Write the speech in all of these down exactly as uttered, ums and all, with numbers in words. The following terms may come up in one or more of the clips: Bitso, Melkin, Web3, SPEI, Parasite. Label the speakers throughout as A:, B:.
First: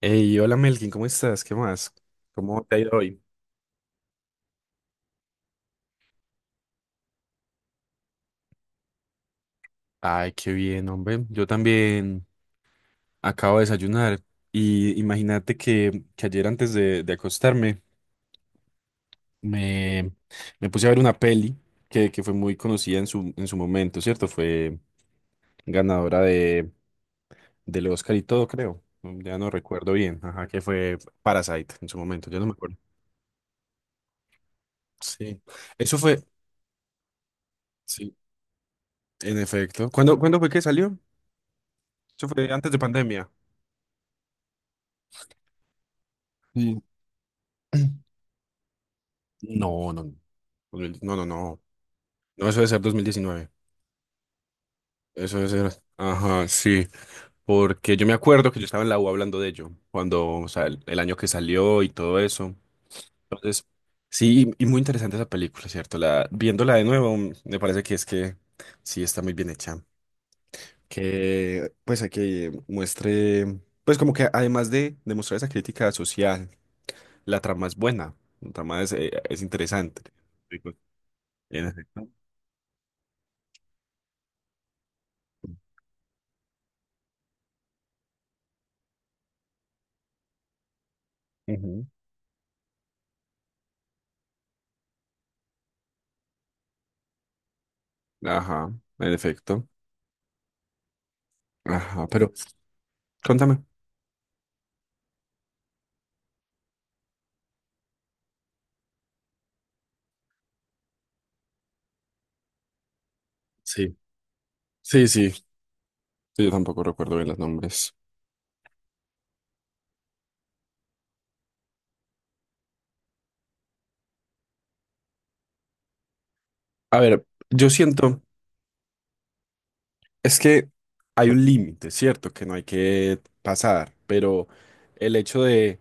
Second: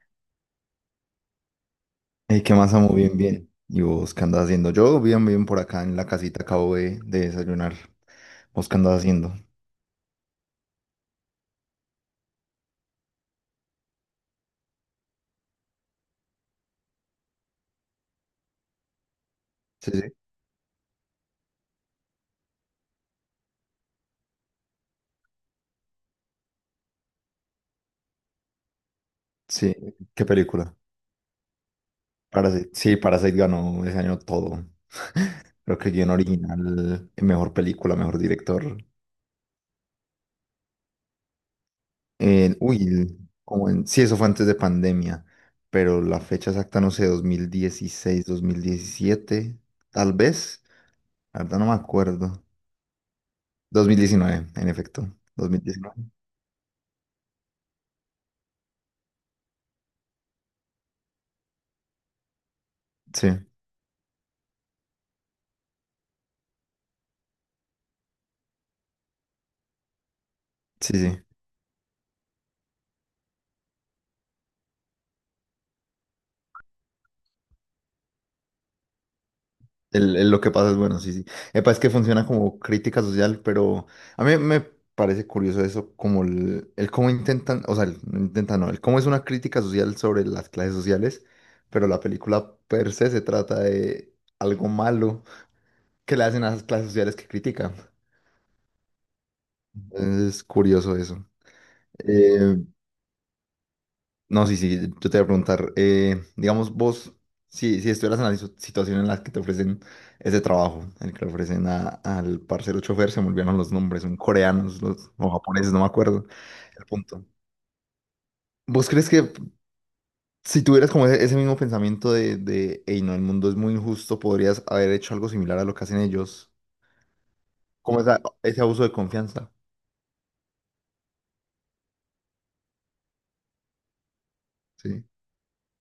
A: Hey, hola Melkin, ¿cómo estás? ¿Qué más?
B: Hey, ¿qué
A: ¿Cómo
B: más
A: te ha ido
B: amo? Bien,
A: hoy?
B: bien. ¿Y vos qué andas haciendo? Yo bien, bien por acá en la casita, acabo de, de desayunar. ¿Vos qué andas haciendo?
A: Ay, qué bien, hombre. Yo también acabo de desayunar y imagínate que, que ayer antes de, de acostarme
B: Sí, sí.
A: me, me puse a ver una peli que, que fue muy conocida en su, en su momento, ¿cierto? Fue ganadora de, del Oscar y todo, creo. Mm, Ya no
B: Sí,
A: recuerdo bien,
B: ¿qué
A: ajá, que
B: película?
A: fue Parasite en su momento, yo no me
B: Parasite.
A: acuerdo.
B: Sí, Parasite ganó ese año todo.
A: Sí,
B: Creo que
A: eso
B: guión
A: fue,
B: original, mejor película,
A: sí,
B: mejor director.
A: en efecto. ¿Cuándo, cuándo fue que salió? Eso fue
B: En-
A: antes de
B: uy, el-
A: pandemia.
B: como en, sí, eso fue antes de pandemia, pero la fecha exacta,
A: Sí.
B: no sé, dos dos mil dieciséis, dos mil diecisiete,
A: No, no,
B: tal
A: no,
B: vez.
A: dos mil no, no,
B: La verdad
A: no,
B: no me acuerdo.
A: no, eso debe ser dos mil diecinueve,
B: Dos mil diecinueve, en efecto.
A: eso debe
B: Dos mil
A: ser,
B: diecinueve.
A: ajá, sí, porque yo me acuerdo que yo estaba en la U hablando de ello, cuando, o sea, el, el año que salió y todo eso,
B: Sí,
A: entonces, sí, y, y muy interesante esa película, ¿cierto? La, viéndola de nuevo, mm, me parece que es que sí está muy bien hecha,
B: sí, sí.
A: que, pues, a que muestre, pues, como que además de demostrar esa crítica social, la trama es buena, la trama es, eh, es interesante.
B: El- el lo que pasa es bueno, sí, sí. Epa, es que funciona como crítica social, pero a mí me parece curioso eso, como el, el cómo intentan, o sea, el- no intentan, no, el cómo es una crítica social sobre las clases sociales,
A: Ujú.
B: pero la película per se se trata de algo malo que le hacen a las clases sociales que critican.
A: Ajá, en efecto.
B: Es curioso eso.
A: Ajá, pero
B: Eh,
A: contame.
B: No, sí, sí, yo te voy a preguntar, eh, digamos vos, si, si estuvieras en la situ- situación en la que te ofrecen ese trabajo, el que le ofrecen a- al parcero chofer, se me olvidaron los
A: Sí,
B: nombres, son coreanos
A: sí,
B: los, o
A: sí.
B: japoneses, no me acuerdo,
A: Yo tampoco
B: el
A: recuerdo
B: punto.
A: bien los nombres.
B: ¿Vos crees que si tuvieras como ese, ese mismo pensamiento de, de, hey, no, el mundo es muy injusto, podrías haber hecho algo similar a lo que hacen ellos?
A: A ver, yo
B: Como esa-
A: siento,
B: ese abuso de confianza,
A: es que hay un límite, ¿cierto? Que no hay que pasar, pero
B: ¿sí?
A: el hecho de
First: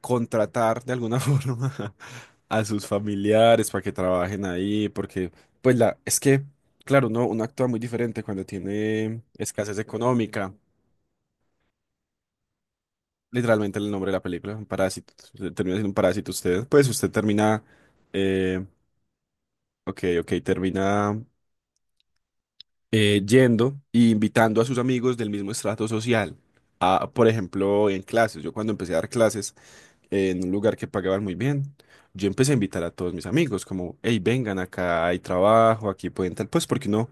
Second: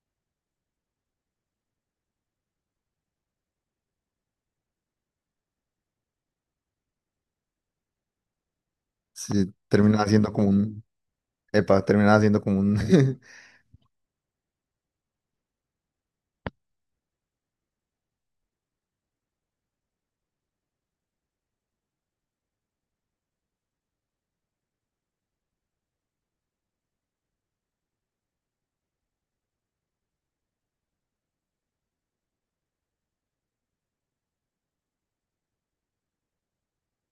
A: contratar de alguna forma a sus familiares para que trabajen ahí, porque, pues la, es que, claro, uno, uno actúa muy diferente cuando tiene
B: Sí,
A: escasez
B: termina siendo como
A: económica.
B: un, epa, termina siendo como un…
A: Literalmente el nombre de la película, un parásito. Se termina siendo un parásito usted. Pues usted termina, eh, ok, ok, termina eh, yendo e invitando a sus amigos del mismo estrato social. A, por ejemplo, en clases. Yo cuando empecé a dar clases, eh, en un lugar que pagaban muy bien, yo empecé a invitar a todos mis amigos, como, hey, vengan acá, hay trabajo, aquí pueden tal. Pues porque no,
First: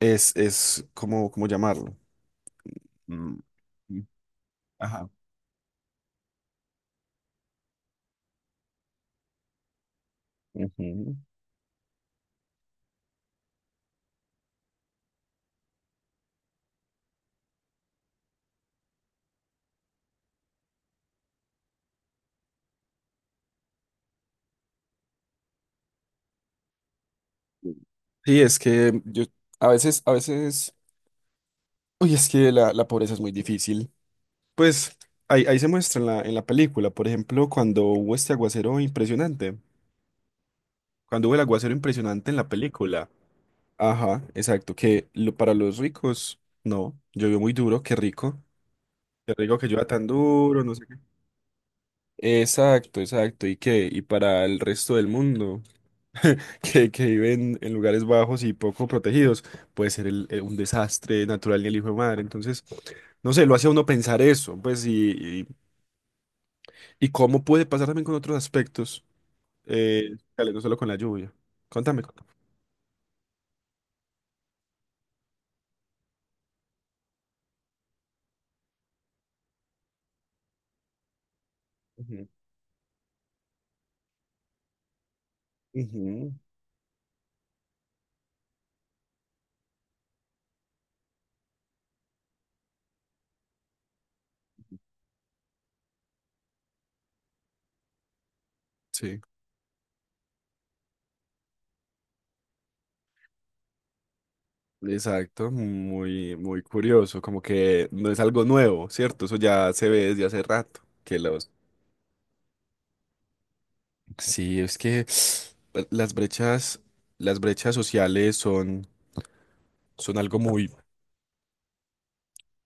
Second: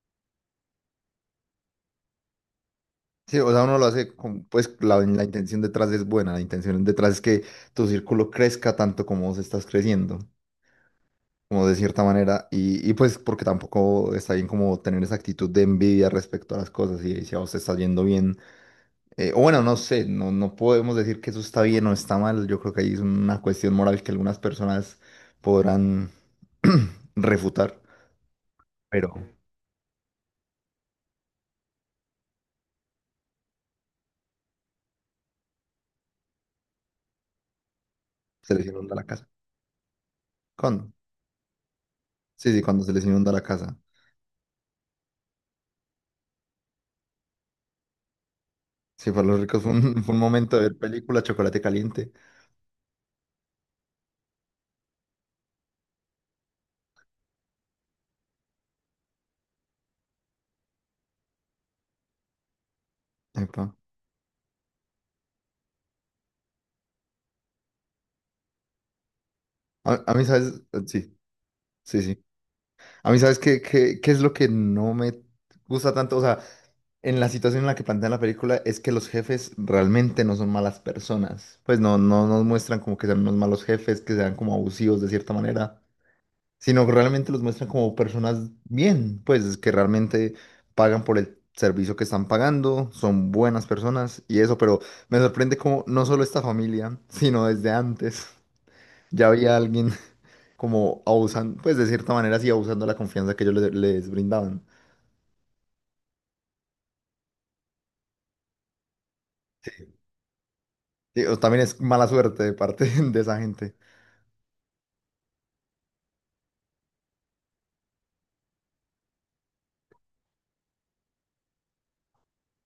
A: es, es como, ¿cómo llamarlo?
B: Sí,
A: Mm,
B: o sea, uno lo
A: mm,
B: hace con, pues la,
A: ajá.
B: la intención detrás es buena, la intención detrás es que tu círculo crezca tanto como vos estás creciendo,
A: Ujú.
B: como de cierta manera, y, y pues porque tampoco está bien como tener esa actitud de envidia respecto a las cosas y si a vos te está yendo bien, eh, o bueno, no sé, no, no podemos decir que eso está bien o está mal, yo creo que ahí es una cuestión moral que algunas personas podrán refutar,
A: Sí, es que
B: pero
A: yo a veces, a veces Uy, es que la, la, pobreza es muy difícil. Pues ahí, ahí se muestra en la, en la película, por ejemplo, cuando hubo este
B: se les
A: aguacero
B: inunda la casa.
A: impresionante,
B: ¿Cuándo?
A: cuando hubo el aguacero impresionante en la
B: Sí, sí, cuando se les
A: película.
B: inunda la casa.
A: Ajá, exacto, que lo, para los ricos, no, llovió muy duro, qué rico,
B: Sí, para
A: qué
B: los
A: rico
B: ricos
A: que
B: fue
A: llueva
B: un,
A: tan
B: fue un momento de
A: duro, no
B: ver
A: sé qué.
B: película, chocolate caliente.
A: Exacto, exacto, y que, y para el resto del mundo, que, que viven en lugares bajos y poco protegidos, puede ser el- el- un desastre natural ni el hijo de madre, entonces... No sé, lo hace a
B: Epa.
A: uno pensar eso, pues, y, ¿Y cómo puede pasar también con otros aspectos?
B: A, a
A: Eh,
B: mí,
A: dale, no
B: ¿sabes?
A: solo
B: Eh,
A: con la
B: Sí,
A: lluvia. Contame,
B: sí, sí.
A: contame.
B: A mí, ¿sabes qué, qué, qué es lo que no me gusta tanto? O sea, en la situación en la que plantean la película es que los jefes realmente no son malas personas. Pues no, no
A: Ujú,
B: nos muestran como que sean unos malos jefes, que sean como abusivos de cierta manera.
A: ujú.
B: Sino que realmente los muestran como personas bien, pues que realmente pagan por el servicio que están pagando, son buenas personas y eso, pero me sorprende como no solo esta familia, sino desde antes
A: Sí,
B: ya había alguien como abusando, pues de cierta manera sí abusando de la confianza que ellos le- les, brindaban.
A: exacto, muy, muy curioso, como que no es algo nuevo, ¿cierto? Eso ya se ve desde hace rato, que
B: Sí, o
A: los...
B: también es mala suerte de parte de esa gente.
A: Sí, es que las brechas, las brechas, sociales son, son algo muy,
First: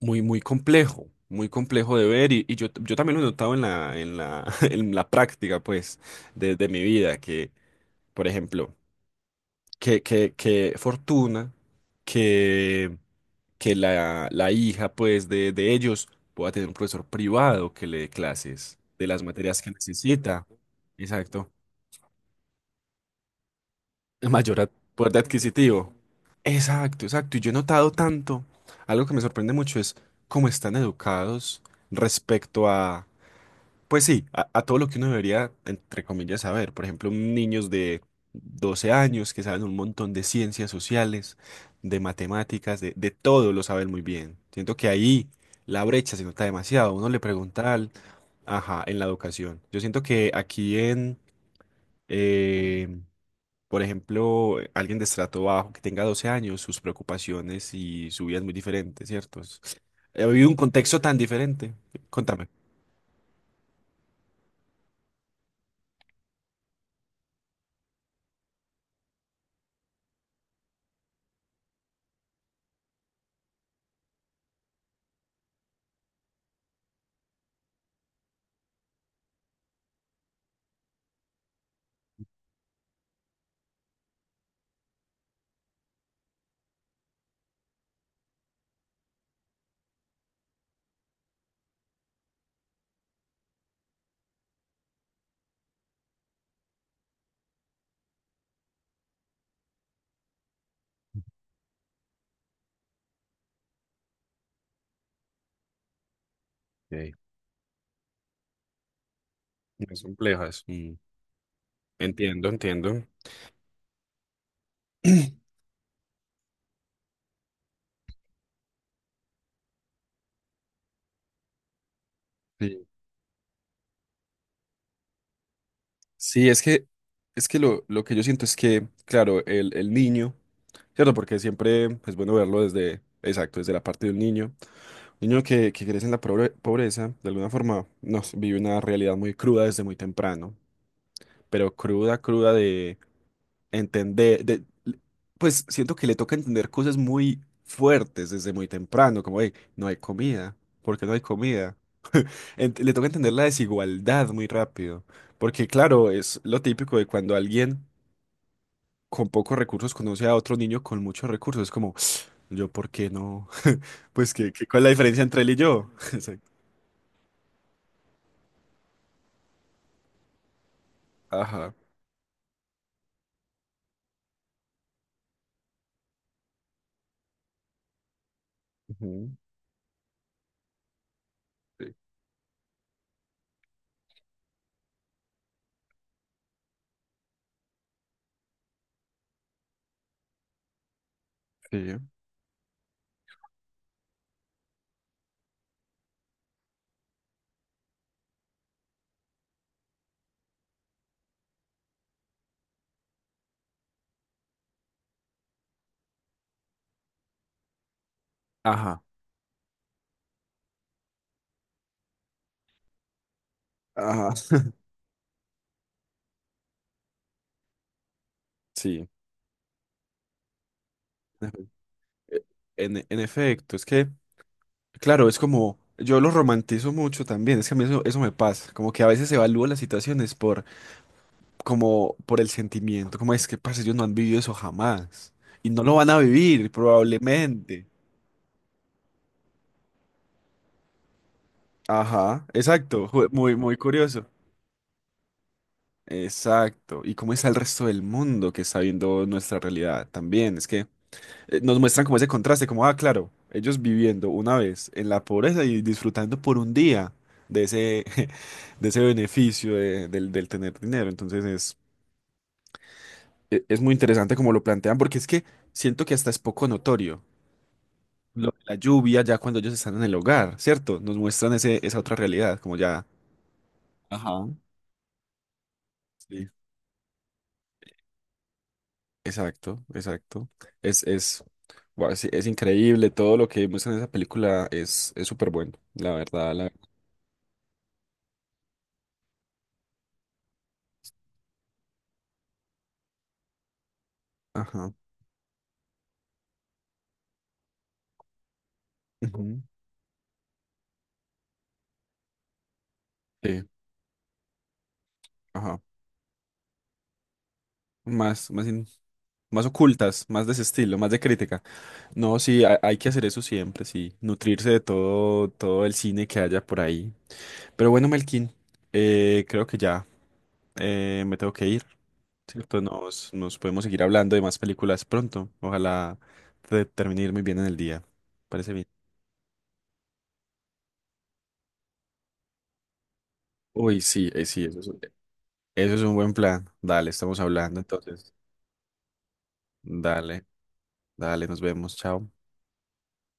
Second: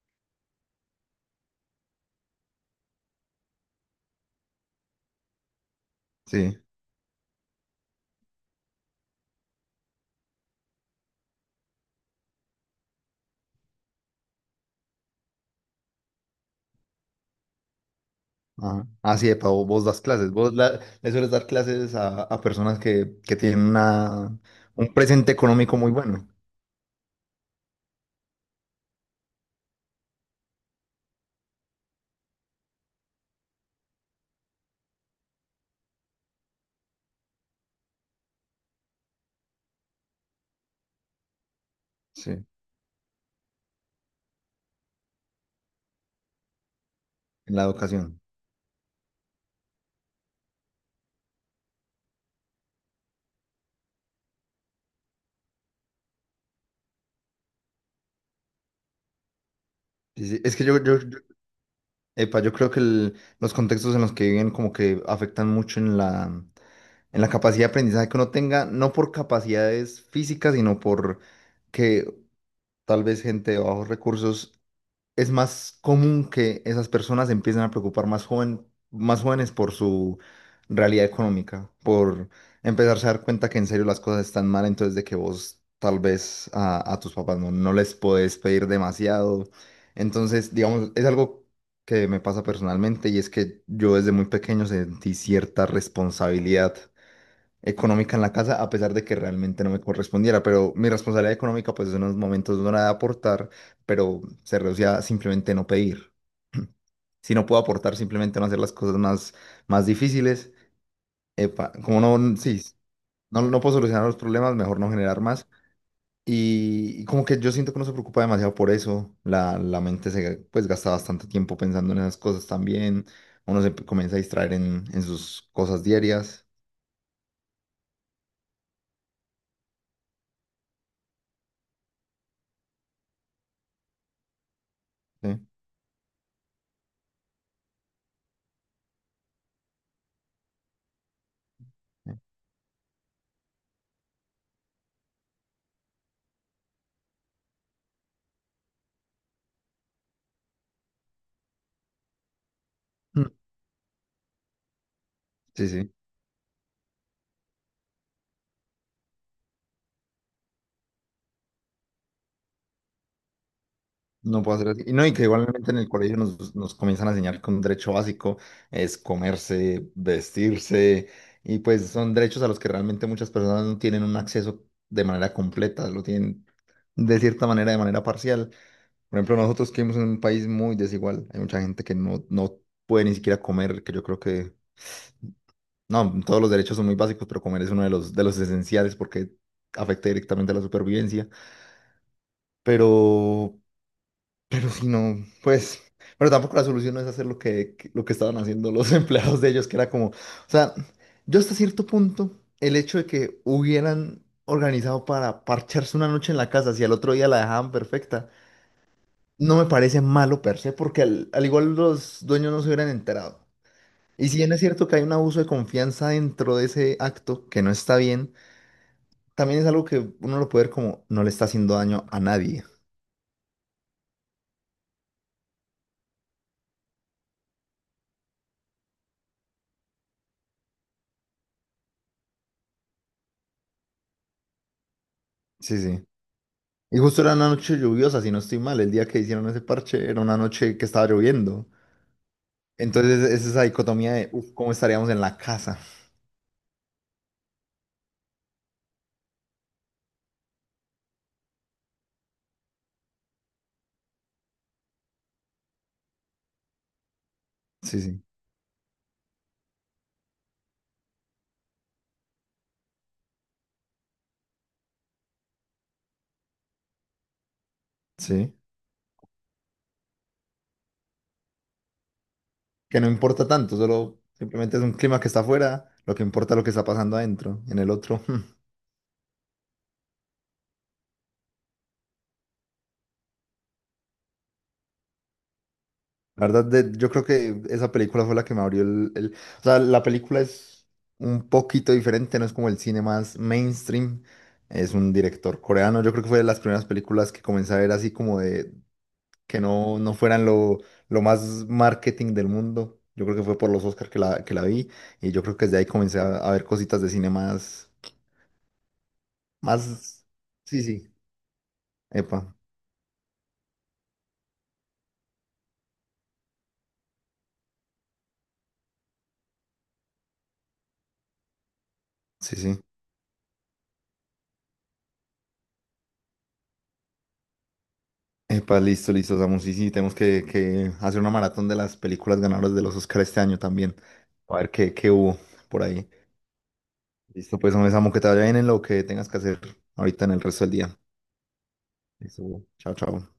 A: muy, muy complejo, muy complejo de ver y, y, yo, yo también lo he notado en la, en la, en la práctica, pues,
B: Sí.
A: desde mi vida, que, por ejemplo, que, que, que Fortuna, que, que la, la hija pues de, de ellos pueda tener un profesor privado que le dé clases
B: Ajá.
A: de
B: Ah,
A: las
B: sí. Epa,
A: materias
B: vos,
A: que
B: vos das clases,
A: necesita.
B: vos la- le sueles dar
A: Exacto.
B: clases a, a personas que, que tienen una,
A: Mayor ad-
B: un
A: poder
B: presente económico muy
A: adquisitivo.
B: bueno.
A: Exacto, exacto. Y yo he notado tanto, algo que me sorprende mucho es cómo están educados respecto a, pues sí, a, a todo lo que uno debería, entre comillas, saber. Por ejemplo, niños de doce años que saben un montón de ciencias sociales, de
B: Sí.
A: matemáticas, de, de todo lo saben muy bien. Siento que ahí la brecha se nota demasiado. Uno le
B: En la
A: pregunta al,
B: educación.
A: ajá, en la educación. Yo siento que aquí en, eh, por ejemplo, eh, alguien de estrato bajo que tenga doce años, sus preocupaciones y su vida es muy diferente, ¿cierto? Es- He
B: Sí, sí,
A: vivido un
B: es que yo,
A: contexto
B: yo,
A: tan
B: yo-
A: diferente.
B: epa,
A: Contame.
B: yo creo que el- los contextos en los que viven como que afectan mucho en la, en la capacidad de aprendizaje que uno tenga, no por capacidades físicas, sino por que tal vez gente de bajos recursos es más común que esas personas se empiecen a preocupar más joven, más jóvenes por su realidad económica, por empezarse a dar cuenta que en serio las cosas están mal, entonces de que vos tal vez a, a tus papás no, no les podés pedir demasiado. Entonces, digamos, es algo que me pasa personalmente y es que yo desde muy pequeño sentí cierta responsabilidad económica en la casa, a pesar de que realmente no me correspondiera, pero mi responsabilidad económica pues en unos momentos no era de aportar, pero se reducía a simplemente no pedir.
A: Ok.
B: Si no puedo aportar, simplemente no hacer las cosas más,
A: Muy
B: más difíciles.
A: complejas.
B: Epa, como no,
A: Entiendo,
B: sí,
A: entiendo.
B: no, no puedo solucionar los problemas, mejor no generar más. Y, y como que yo siento que no se preocupa demasiado por eso, la, la mente se pues gasta bastante tiempo pensando en esas cosas
A: Sí,
B: también, uno se comienza a distraer en, en sus cosas diarias.
A: sí, es que, es que lo, lo, que yo siento es que, claro, el, el niño, ¿cierto? Porque siempre es bueno verlo desde, exacto, desde la parte de un niño. Un
B: Sí,
A: niño que, que crece en la pobre- pobreza, de alguna forma, no, sé, vive una realidad muy cruda desde muy temprano, pero cruda, cruda de entender, de, pues siento que le toca entender cosas muy fuertes desde muy temprano, como, hey, no hay comida, ¿por qué no hay comida? Ent- Le toca
B: Mm.
A: entender la desigualdad muy rápido, porque
B: Sí, sí.
A: claro, es lo típico de cuando alguien con pocos recursos conoce a otro niño con muchos recursos, es como, yo, ¿por qué no? Pues,
B: No
A: ¿qué,
B: puedo
A: qué-
B: hacer
A: cuál
B: así.
A: es la
B: Y no, y
A: diferencia
B: que
A: entre él y
B: igualmente en el
A: yo?
B: colegio
A: Exacto.
B: nos, nos comienzan a enseñar que un derecho básico es comerse, vestirse, y
A: Ajá.
B: pues son derechos a los que realmente muchas personas no tienen un acceso de manera completa, lo tienen de cierta manera, de manera parcial. Por
A: Ujú.
B: ejemplo, nosotros que vivimos en un país muy desigual, hay mucha gente
A: Sí.
B: que no, no puede ni siquiera comer, que yo creo que, no, todos los derechos son muy básicos, pero comer es uno de los, de los, esenciales porque afecta directamente a la supervivencia.
A: Sí.
B: Pero Pero si no, pues, pero tampoco la solución no es hacer lo que, que- lo que estaban haciendo los empleados de ellos, que era como, o sea, yo hasta cierto punto, el hecho de que hubieran organizado para parcharse una noche en la casa, si al otro día la dejaban perfecta,
A: Ajá.
B: no me parece malo per se, porque al, al igual los dueños no se hubieran enterado. Y
A: Ajá.
B: si bien es cierto que hay un abuso de confianza dentro de ese acto, que no está bien,
A: Sí.
B: también es algo que uno lo puede ver como no le está haciendo daño a
A: E-
B: nadie.
A: En, en efecto, es que, claro, es como, yo lo romantizo mucho también, es que a mí eso, eso me pasa, como que a veces evalúo las situaciones por como por el sentimiento, como es que, parce, ellos no han vivido eso jamás y
B: Sí,
A: no lo
B: sí.
A: van a vivir
B: Y justo era una noche
A: probablemente.
B: lluviosa, si no estoy mal, el día que hicieron ese parche era una noche que estaba lloviendo.
A: Ajá, exacto,
B: Entonces
A: ju-
B: es
A: muy,
B: esa
A: muy
B: dicotomía
A: curioso.
B: de, uff, ¿cómo estaríamos en la casa?
A: Exacto. ¿Y cómo está el resto del mundo que está viendo nuestra realidad también? Es que eh, nos muestran como ese contraste, como, ah, claro, ellos viviendo una vez en la pobreza y disfrutando por un día de
B: Sí,
A: ese,
B: sí,
A: de ese beneficio de- del, del tener dinero. Entonces es, e- es muy interesante como lo plantean, porque es que siento que hasta es poco notorio lo
B: sí.
A: de la lluvia ya cuando ellos están en el hogar, ¿cierto? Nos muestran ese, esa otra realidad, como
B: Que
A: ya.
B: no importa tanto, solo
A: Ajá.
B: simplemente es un clima que está afuera, lo que
A: Sí.
B: importa es lo que está pasando adentro, en el otro.
A: Exacto, exacto. Es, es, guau, sí, es, increíble, todo lo que muestran en esa película es, es súper bueno, la
B: La
A: verdad, la
B: verdad,
A: verdad.
B: de- yo creo que esa película fue la que me abrió el, el- o sea, la película es un poquito diferente, no es como el cine más mainstream.
A: Ajá.
B: Es un director coreano, yo creo que fue de las primeras películas que comencé a ver así como de que
A: Ujú,
B: no, no fueran lo, lo, más marketing del mundo. Yo creo que fue
A: sí,
B: por los Oscars que la, que la vi y yo creo que desde
A: ajá.
B: ahí comencé a, a ver cositas de cine más,
A: Más, más, in- más
B: más,
A: ocultas, más de ese
B: sí,
A: estilo, más
B: sí,
A: de crítica. No,
B: epa,
A: sí, ha- hay, que hacer eso siempre, sí. Nutrirse de todo, todo el cine que haya por ahí. Pero bueno, Melkin, eh, creo que ya eh, me tengo que ir.
B: sí, sí.
A: ¿Cierto? Nos, nos podemos seguir hablando de más películas pronto. Ojalá te termine de ir muy bien en el día. Parece
B: Epa,
A: bien.
B: listo, listo, Samu, sí, sí, tenemos que, que hacer una maratón de las películas ganadoras de los Oscars este año también,
A: Uy, sí, eh,
B: a
A: sí,
B: ver
A: eso es,
B: qué,
A: un-
B: qué hubo por
A: eso es
B: ahí.
A: un buen plan. Dale, estamos
B: Listo, pues,
A: hablando
B: hombre, Samu, que te
A: entonces.
B: vaya bien en lo que tengas que hacer ahorita en el
A: Dale,
B: resto del día.
A: dale, nos vemos. Chao.
B: Listo, chao, chao.